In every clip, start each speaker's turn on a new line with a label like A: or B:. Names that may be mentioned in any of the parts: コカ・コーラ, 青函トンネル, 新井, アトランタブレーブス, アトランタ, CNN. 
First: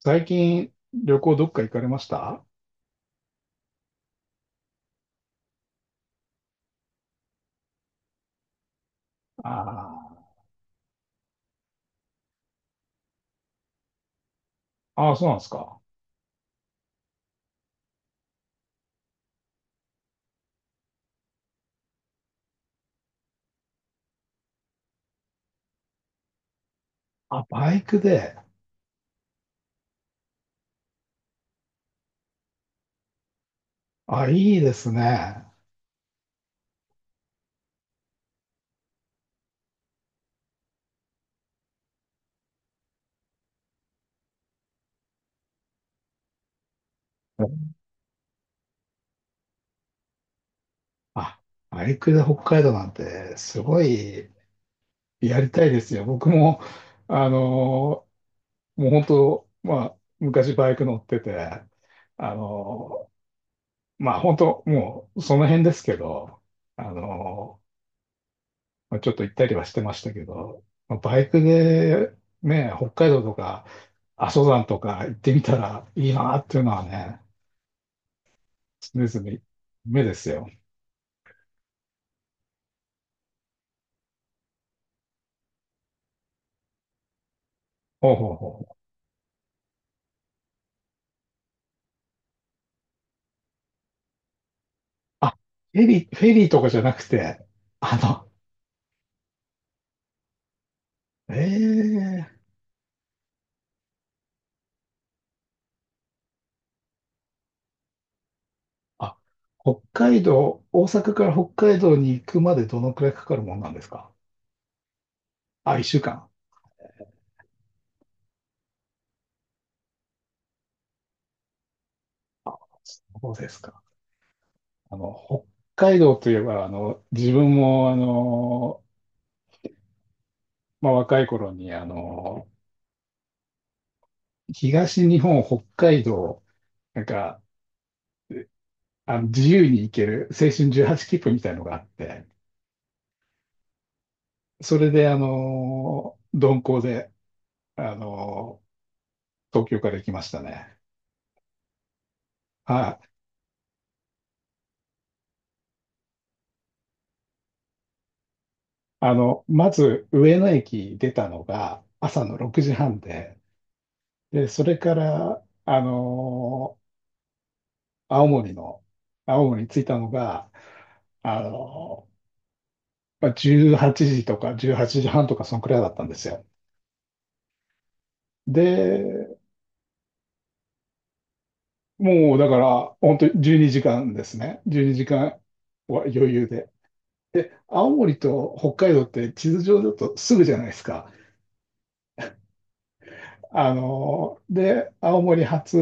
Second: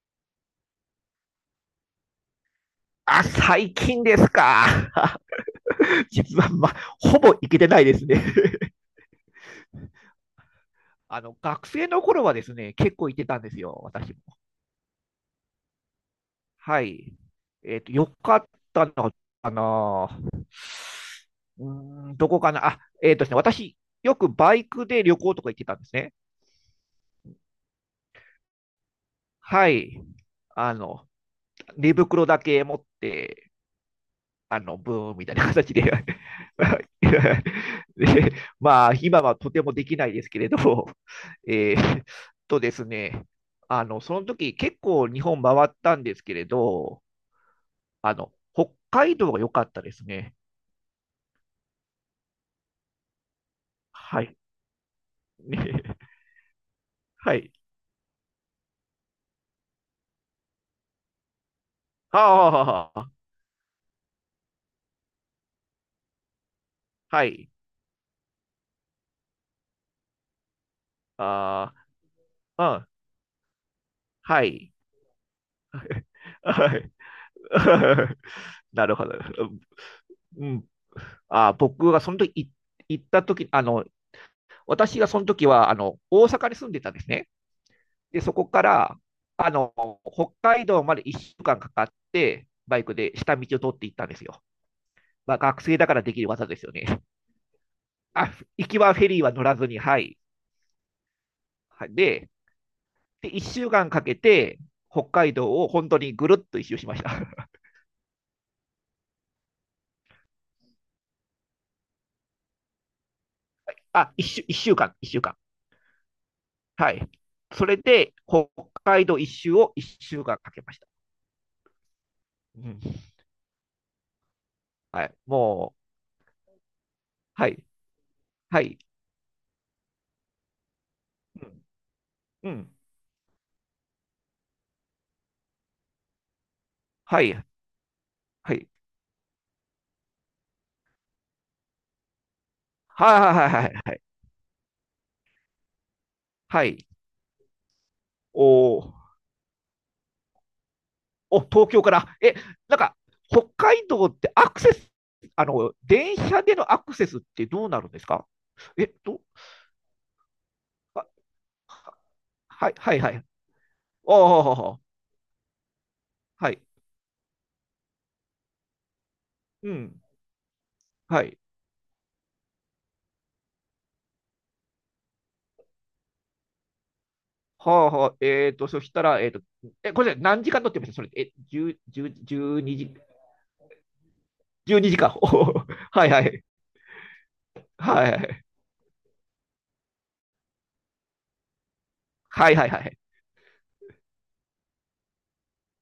A: 最近、旅行どっか行かれましたあ？
B: あ、最近ですか。実は、ほぼ行けてないですね。
A: あ
B: あの、学生の頃はですね、結構行ってたんですよ、私も。
A: ー、あーそうなんですか。
B: はい。よかったのかな。うどこかな。あ、えっとですね、私、よくバイクで旅行とか行ってたんですね。
A: あ、バイクで。
B: はい。あの、寝袋だけ持って、
A: あ、いいです
B: ブーンみたい
A: ね。
B: な形で。 で、まあ、今はとてもできないですけれど、えーっですね、その時結構日本回ったんですけれど、北海道が良かったですね。
A: あ、バイクで北海道なんて、すご
B: は
A: い
B: い。
A: や り
B: ね、
A: たいですよ。僕も、あ
B: はい。
A: のーもう本当、まあ、昔バイク乗ってて、あ
B: ああ、
A: のーまあ本当、もうその辺ですけど、あ
B: はい。
A: のーまあ、ちょっと行ったりはしてましたけど、まあ、バイク
B: あ
A: でね、
B: あ、うん、
A: 北海道とか阿
B: は
A: 蘇山
B: い。
A: とか行ってみたらいいなっていうの
B: は
A: は
B: い。
A: ね、
B: なる
A: 常
B: ほど。
A: 々目です
B: う
A: よ。
B: ん。あー、僕がその時い行った時、私がその時はあの大阪に住んでたんですね。
A: ほう
B: で、
A: ほ
B: そ
A: う
B: こか
A: ほう。
B: らあの北海道まで1週間かんかかって、バイクで下道を通っていったんですよ。ま
A: あ、
B: あ、学生
A: フェ
B: だから
A: リ
B: で
A: ー、
B: き
A: フ
B: る
A: ェ
B: 技
A: リー
B: で
A: と
B: す
A: か
B: よ
A: じゃな
B: ね。
A: くて、あ
B: あ、行きはフェリーは乗らずに、はい。
A: の、
B: で、
A: ええ
B: で1週間かんかけて、北海道を本当にぐるっと一周しました。
A: あ、北海道、大阪から北海道に行くまでどのくらいかかるもんなんですか？
B: あ、一週間。
A: あ、一週間。
B: はい。それで、北海道一周を一週間かけました。うん。
A: そうですか。あ
B: は
A: の、
B: い。もう、
A: 北海道といえば、あの、自
B: は
A: 分
B: い。
A: も、あ
B: はい。
A: の、まあ、若い
B: う
A: 頃
B: ん。
A: に、あの、
B: うん、
A: 東日本、北海道、なん
B: は
A: か、
B: い。はい。
A: あの、自由に行ける青春18切符みたいのがあって、
B: はいはいはいはいはい。
A: それで、鈍
B: は
A: 行
B: い。
A: で、あ
B: お
A: の
B: ー。
A: 東京から行きましたね。
B: お、東京から。え、なんか、
A: はい。
B: 北海道ってアクセス、あの、電車でのアクセスってどうなるんですか？え、
A: あ
B: と、
A: の、まず、上野駅
B: あ、
A: 出たのが朝の6
B: はい
A: 時
B: は
A: 半
B: いはい。あ、
A: で、で、それ
B: お、
A: から、
B: はい。
A: ー、青森の、青森に
B: う
A: 着いた
B: ん。
A: のが、
B: はい。
A: あのまあ18時とか18時半とか、そのくらいだったんですよ。
B: はあはあ、そしたら、
A: で、
B: え、これ何時間乗ってましたそれ？え、10、10、
A: もうだから、
B: 時、
A: 本当に12時間ですね。
B: 12
A: 12
B: 時
A: 時
B: 間。
A: 間
B: お
A: は
B: ー、はい
A: 余
B: はい。
A: 裕で。で、青
B: はいは
A: 森
B: い
A: と北海道って地図上だとすぐじゃないですか。
B: はいはいはい。
A: あの、で、青森発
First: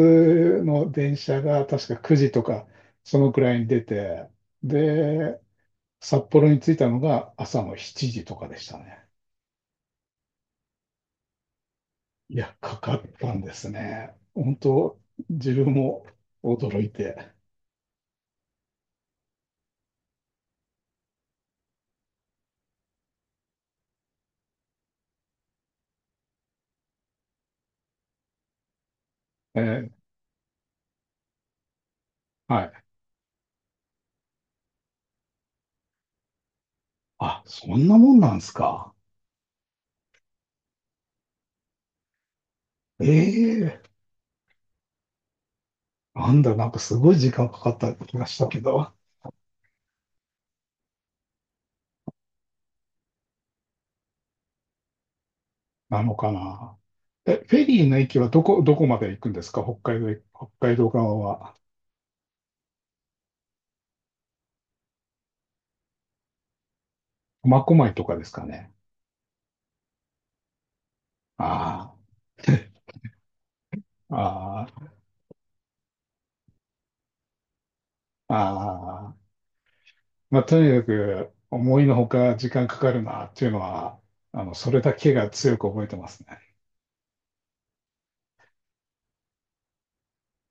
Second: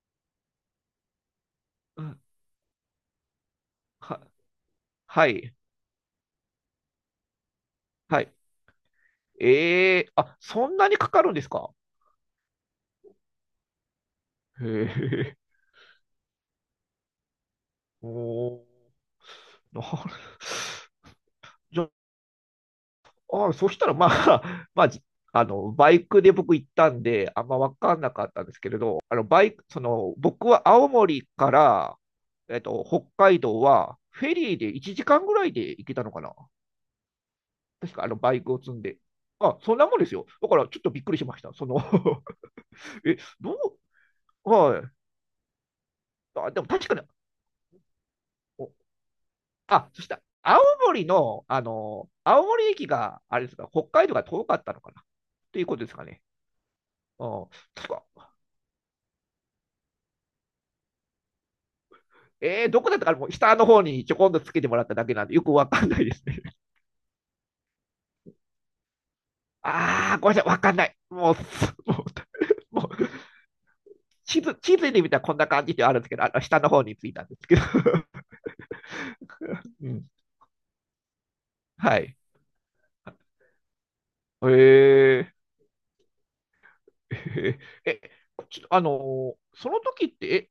A: の電車が確か
B: う
A: 9
B: ん、
A: 時とか、そのくらいに出
B: は、
A: て、
B: は
A: で、
B: い。
A: 札幌に着いたのが朝の7
B: は
A: 時
B: い。
A: とかでしたね。
B: えー、あ、そんなにかかるんですか？
A: いや、かかったんですね。本
B: へ
A: 当、
B: え。
A: 自分も驚いて。
B: おー。なるじゃあ、あ、そしたらまあ、あの、バイクで僕行ったんで、あんま分かんなかったんですけれど、あの、バイ
A: え
B: ク、そ
A: ー
B: の、僕は青森から、
A: はい。
B: 北海道は、フェリーで1時間ぐらいで行けたのかな。
A: あ、そん
B: 確
A: な
B: か、
A: もんな
B: バ
A: ん
B: イ
A: です
B: クを積ん
A: か？
B: で。あ、そんなもんですよ。だから、ちょっとびっくりしました。え、ど
A: ええ
B: う、はい。
A: なん
B: あ、
A: だ、
B: で
A: な
B: も
A: んか
B: 確
A: す
B: かに、
A: ごい時間かかった気がしたけど、
B: あ、そしたら、青森駅が、あれですか、北海道が遠かったのかなということです
A: な
B: か
A: の
B: ね。
A: かな。
B: う
A: え、
B: ん。
A: フェリー
B: 確
A: の駅
B: か。
A: はどこまで行くんですか北海道へ、北海道側は？
B: えー、どこだったかな。もう下の方にちょこんとつけてもらっただけなんで、よくわかんないですね。
A: 苫小牧とかですかね。
B: あー、ごめんなさい、わかんない。もう、す
A: あ
B: もう、もう
A: あ、
B: 地
A: あ
B: 図で見たらこんな感じではあるんですけど、下の方についたんですけど。
A: あ、ああ。
B: うん。
A: まあ、とにかく、思いの
B: は
A: ほ
B: い。
A: か時間かかるなっていうのは、あ
B: え
A: の、それだけ
B: ー、
A: が強く覚えてますね。
B: えーえ、ちょっとあのーその時って、え、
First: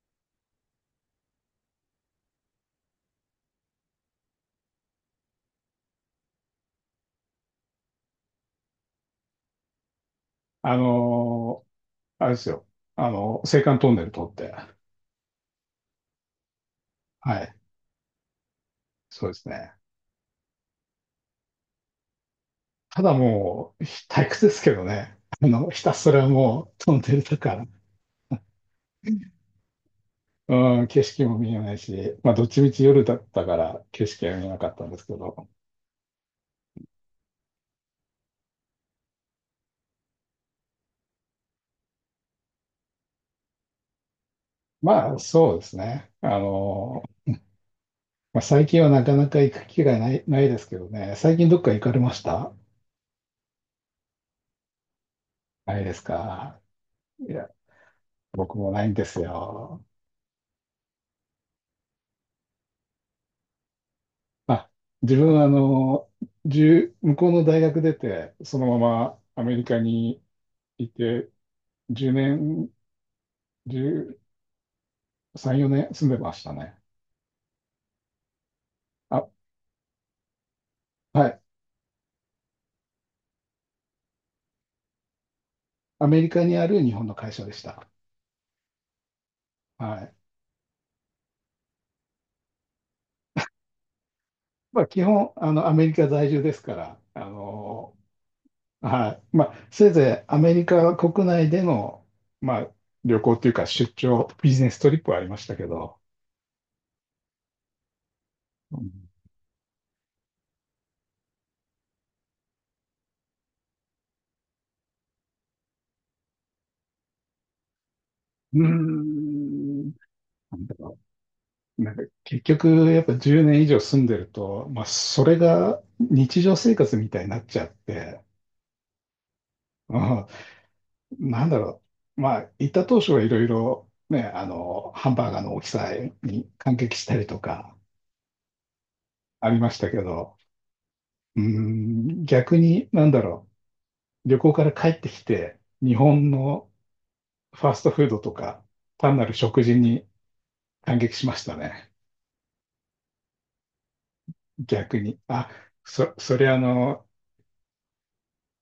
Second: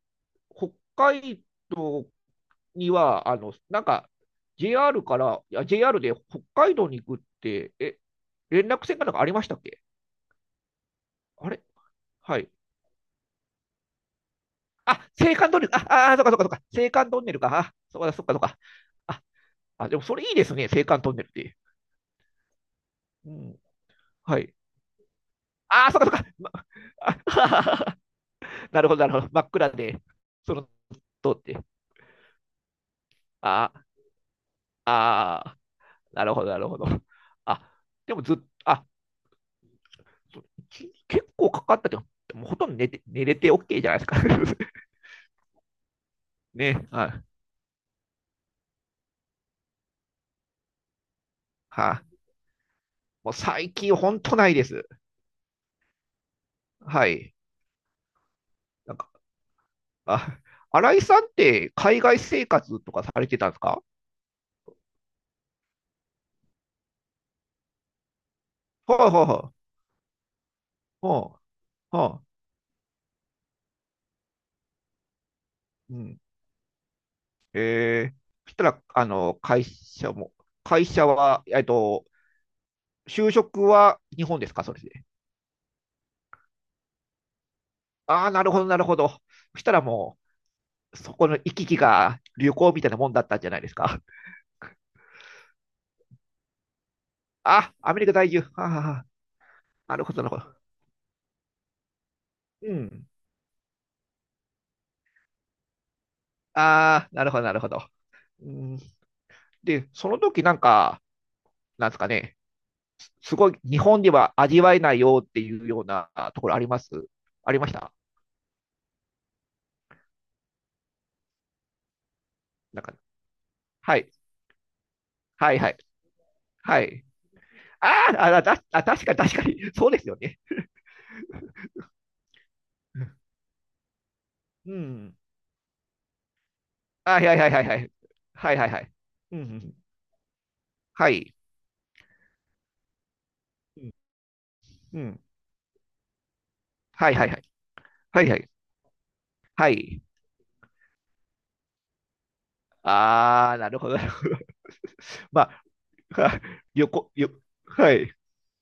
B: 北海道には、JR から、いや JR で北海道に行くって、え、連絡線かなんかありましたっけ？
A: あ
B: あれ、
A: のーあれで
B: は
A: す
B: い。
A: よ。あの、青函トンネル通って。
B: あ、青函トンネル、あ、そっかそっかそっか、青函トンネル
A: は
B: か、
A: い。
B: あ、そっかそっかそっか。あ、
A: そうですね。
B: でもそれいいですね、青函トンネルって。
A: ただ
B: うん、
A: もう、退
B: は
A: 屈で
B: い。
A: すけどね。あの、ひ
B: あ、
A: た
B: そっ
A: す
B: かそっ
A: ら
B: か。
A: もうトンネルだから。
B: あ なるほど、なるほど。真っ暗で、
A: うん、景色も
B: 通っ
A: 見
B: て。
A: えないし、まあ、どっちみち夜だったか
B: あ
A: ら景色は見えなかったんですけど、
B: あ、なるほど、なるほど。あ、でもずっと、あ、結構かかったけど、もうほとんど寝れて OK じゃないですか。
A: まあ、そうですね。あ
B: ね、
A: の、
B: はい。は
A: まあ、最近はなかなか行く機会ないですけどね。最近どっか行かれ
B: あ、
A: ました？
B: もう最近ほんとないです。
A: ないですか？
B: は
A: い
B: い。
A: や、僕もない
B: な
A: ん
B: ん
A: で
B: か、
A: すよ。
B: あ、新井さんって海外生活とかされてたんですか？
A: まあ、自分はあの、1向こうの大学出て、そのま
B: はい
A: まア
B: は
A: メリカにい
B: い。
A: て、
B: はい
A: 10
B: は
A: 年、13、4
B: い。
A: 年
B: う
A: 住んで
B: ん。
A: ましたね。
B: えー、そしたら、
A: あ、
B: 会社
A: はい。
B: は、就職は日本ですかそれで？
A: アメリカにある日本の会社でした。
B: ああ、なるほど、なるほど。そしたら
A: はい。
B: もう、そこの行き来が旅行みたいなもんだったんじゃないですか？
A: まあ、基本、あの、アメリカ在住ですから、あ
B: あ、ア
A: の、
B: メリカ在住。はあはあ、は、
A: はい。まあ、せい
B: なるほ
A: ぜ
B: ど、
A: い
B: な
A: ア
B: るほ
A: メ
B: ど。
A: リカ国内での、まあ、
B: うん。
A: 旅行というか出張、ビジネストリップはありましたけど、
B: ああ、なるほど、なるほど。うん、
A: うん、
B: で、その時なんか、なんですかね、すごい日本では味わえないよっていうようなところあります、ありました？
A: うーんなんだろう。なんか、結局、
B: なんか、
A: やっぱ10年以上
B: は
A: 住ん
B: い、
A: でると、まあ、それ
B: はい、はい、
A: が日常生
B: は
A: 活
B: い。
A: みたいになっちゃっ
B: あ
A: て、
B: ーあ、確かに、確かに、そう
A: う
B: ですよ
A: ん
B: ね。
A: なんだろう。まあ、行った当初はいろいろ、ね、あ
B: う
A: の、ハ
B: ん。
A: ンバーガーの大きさに感激し
B: あ、
A: た
B: はい、
A: り
B: はい、
A: と
B: はい、はい、は
A: か、
B: い、はい、はい、はい、うんうん
A: あ
B: う
A: りま
B: ん。
A: したけど、
B: はい、
A: うーん、逆に、なんだろ
B: うん。
A: う。旅行から帰
B: う
A: って
B: ん。
A: きて、日本の
B: はい、はい、はい、
A: ファーストフード
B: はい、
A: と
B: はい、
A: か、単なる食
B: は
A: 事
B: い。
A: に感激しましたね。
B: ああ、なるほど、なるほど。
A: 逆に。
B: ま
A: あ、
B: あ、
A: そ、そ
B: は、
A: れあ
B: よ
A: の、
B: こ、よ、はい、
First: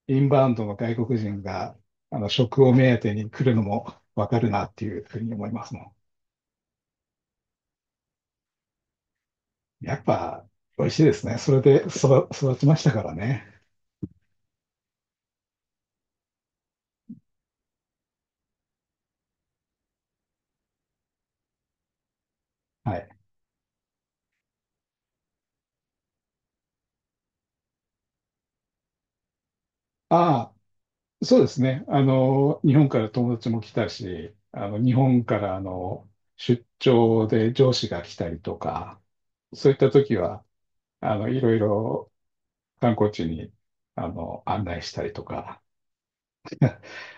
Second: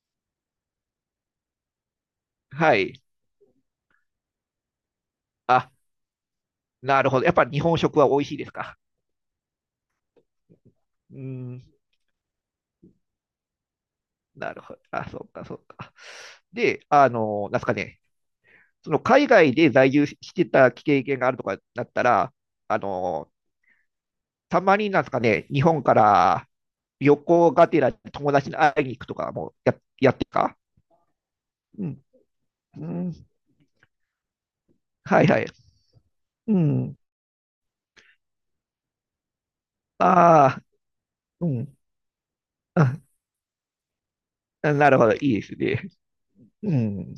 A: インバウンドの外国人が、あの、食を
B: は
A: 目当
B: い。
A: てに来るのもわかるなっていうふうに思いま
B: あ、
A: すも
B: なるほど。やっぱ日本食は美味しいですか？
A: ん。やっぱ、美味しいで
B: うー
A: すね。それ
B: ん、
A: で育ちましたからね。
B: なるほど。あ、そうか、そうか。で、あの、なんすかね、その海外で在住してた経験があるとかだったら、あ
A: はい。
B: の、たまになんすかね、日本から旅行がてら友達に会いに行くとかもや、やってた
A: あ
B: か？
A: あ、そうですね。
B: う
A: あ
B: ん、
A: の、日
B: う
A: 本から
B: ん、
A: 友達も来たし、あの、日
B: は
A: 本
B: い
A: か
B: はい。
A: らあの、
B: う
A: 出
B: ん、
A: 張で上司が来たりとか、そういった時は、
B: ああ、
A: あの、い
B: う
A: ろい
B: ん、
A: ろ観
B: あ、
A: 光地に、あの、案内
B: な
A: し
B: る
A: た
B: ほ
A: り
B: ど、い
A: と
B: いです
A: か、
B: ね。うん。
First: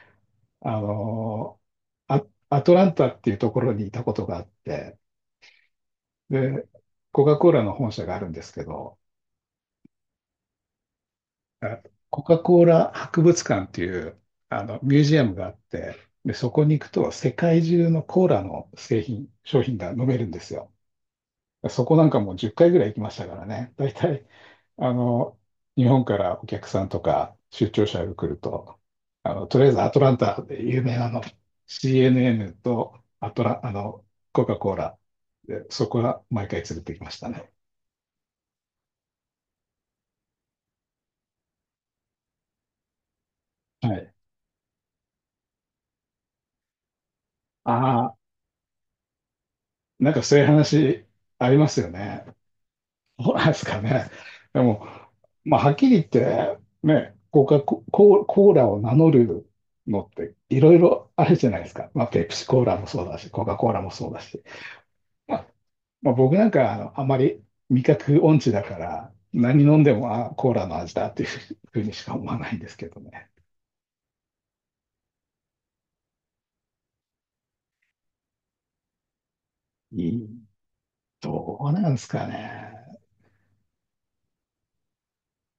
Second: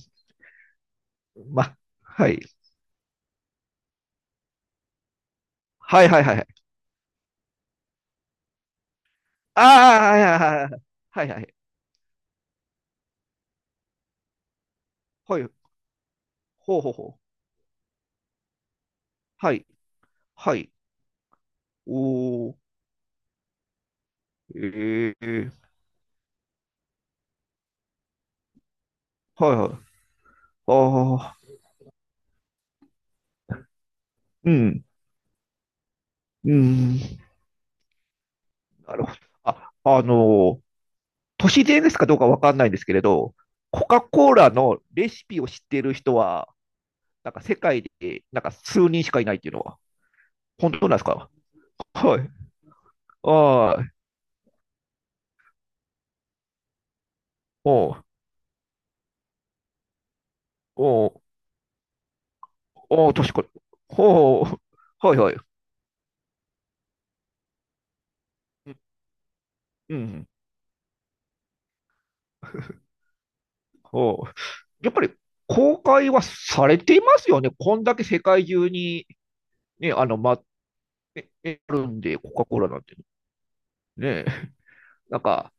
A: あの、
B: ま、
A: ア、
B: はい。
A: アトランタっていうところにいたことがあって、
B: はいはいはいはい。
A: で、コカ・コーラの本社があるんですけど、
B: ああ、はいはいはいはい。はいはい。
A: あコカ・コーラ博物館っていうあのミュージアム
B: は
A: が
B: い。
A: あって、で、そこに
B: ほう
A: 行く
B: ほう
A: と
B: ほう。
A: 世界中のコーラの製品、
B: は
A: 商
B: い。
A: 品が飲めるんです
B: はい。
A: よ。そこなんかもう
B: お
A: 10
B: ー。
A: 回ぐらい行きましたからね。大体、あ
B: え
A: の、
B: え、
A: 日本からお客さんとか出張者が来ると、あの、
B: はい
A: とり
B: は
A: あ
B: い。
A: えずアトランタで有名なあの
B: ああ、
A: CNN とアトラ、あの、コ
B: う
A: カ・コー
B: ん。
A: ラ、で、そこは毎
B: う
A: 回連れて
B: ん。
A: きましたね。
B: なるほど。あ、あのー都市伝ですかどうかわかんないんですけれど、コ
A: は
B: カ・
A: い。
B: コーラのレシピを知っている人は、なんか世界
A: ああ、
B: で、なんか数人しかいないっていうのは、
A: なんかそういう
B: 本当なんで
A: 話
B: すか？
A: ありますよ
B: は
A: ね。
B: い。
A: どうなんです
B: あ
A: か
B: あ。
A: ね。でも、まあ、はっきり言って、ね、コカ・コ
B: おう、
A: コーコーラを名乗るのっていろい
B: お
A: ろ
B: う、
A: あるじゃないですか。まあ、ペプシコーラもそう
B: おう、
A: だし、
B: 確か
A: コ
B: に。
A: カ・コーラもそうだし。
B: おう、はいはい。
A: まあ、まあ、僕なんかあの、あまり味覚音痴だ
B: う
A: か
B: ん。
A: ら、何飲んで
B: う
A: も、
B: ん
A: あ、コーラの味だっていうふうにしか思わないんですけどね。
B: うん。やっぱり公開はされていますよね。こんだけ世界中に、ね、あ
A: い
B: の、ま、
A: い
B: ね、
A: ど
B: ねあ
A: う
B: る
A: なんで
B: ん
A: す
B: で、
A: か
B: コカ・コーラ
A: ね。
B: なんてね。なんか、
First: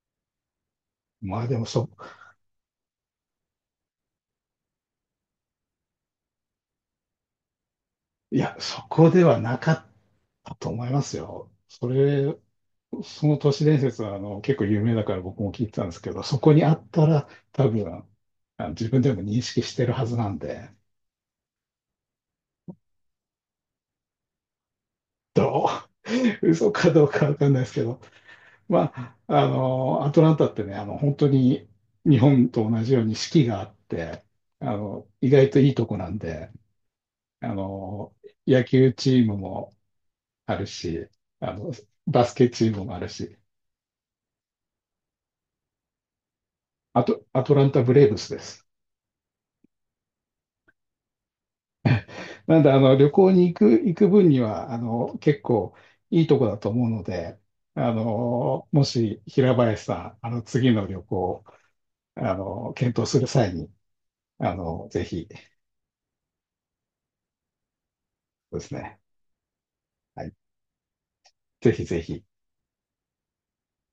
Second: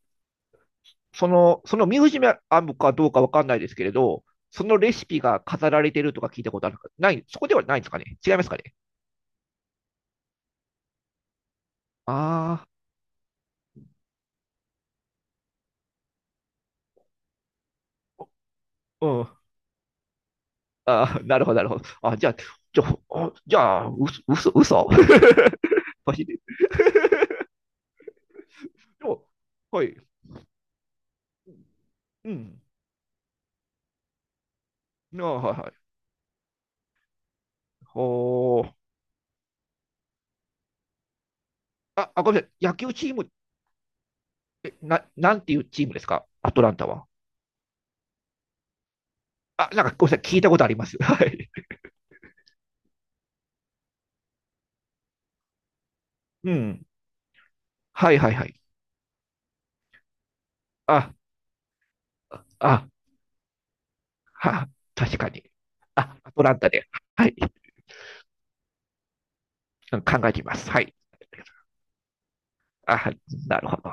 A: まあでも
B: その
A: そ、
B: ミュージアムかどうかわかんないですけれど、そのレシピが飾られてるとか聞いたことあるかない、そこではないんですかね、違い
A: い
B: ます
A: や、
B: かね？
A: そこではなかったと思いますよ。それ
B: あ
A: その都市伝説はあの結構有名だから僕も聞いてたんですけど、そこにあったら多分あの自分
B: あ、
A: で
B: う
A: も
B: ん。
A: 認識してるはずなんで、
B: ああ、なるほど、なるほど。じゃあ、う、嘘。
A: ど
B: マジで。
A: 嘘かどうかわかんないですけど、ま
B: で
A: あ、
B: も、
A: あ
B: はい。
A: の、アトランタってね、あの、本当に日
B: う
A: 本
B: ん。
A: と同じように四季があって、あの、
B: あ
A: 意
B: あ、
A: 外
B: は
A: と
B: い、は
A: いいと
B: い。
A: こなんで、あの、
B: ほ
A: 野
B: ー。
A: 球チームもあるし、あの、
B: あ、あ、
A: バ
B: ご
A: ス
B: めんな
A: ケ
B: さい。
A: チ
B: 野
A: ーム
B: 球
A: もある
B: チームっ
A: し、
B: え、な、なんていうチームですかアトランタ
A: あ
B: は？
A: と、アトランタブレーブスです。
B: あ、なんかごめんなさい、聞いたことあります。はい。
A: なんで、あの、旅行に行く分には、あの、結構いいとこ
B: う
A: だと思
B: ん。
A: うので、あ
B: はいはいはい。
A: の、もし平林さん、あの、次の旅
B: あ、
A: 行、あの、
B: あ、
A: 検討する際に、あ
B: は、
A: の、ぜ
B: 確
A: ひ
B: かに。あ、アトランタで。はい。
A: ですね、は
B: 考
A: い、
B: えてみます。はい。
A: ぜひぜひ。
B: あ、なるほど。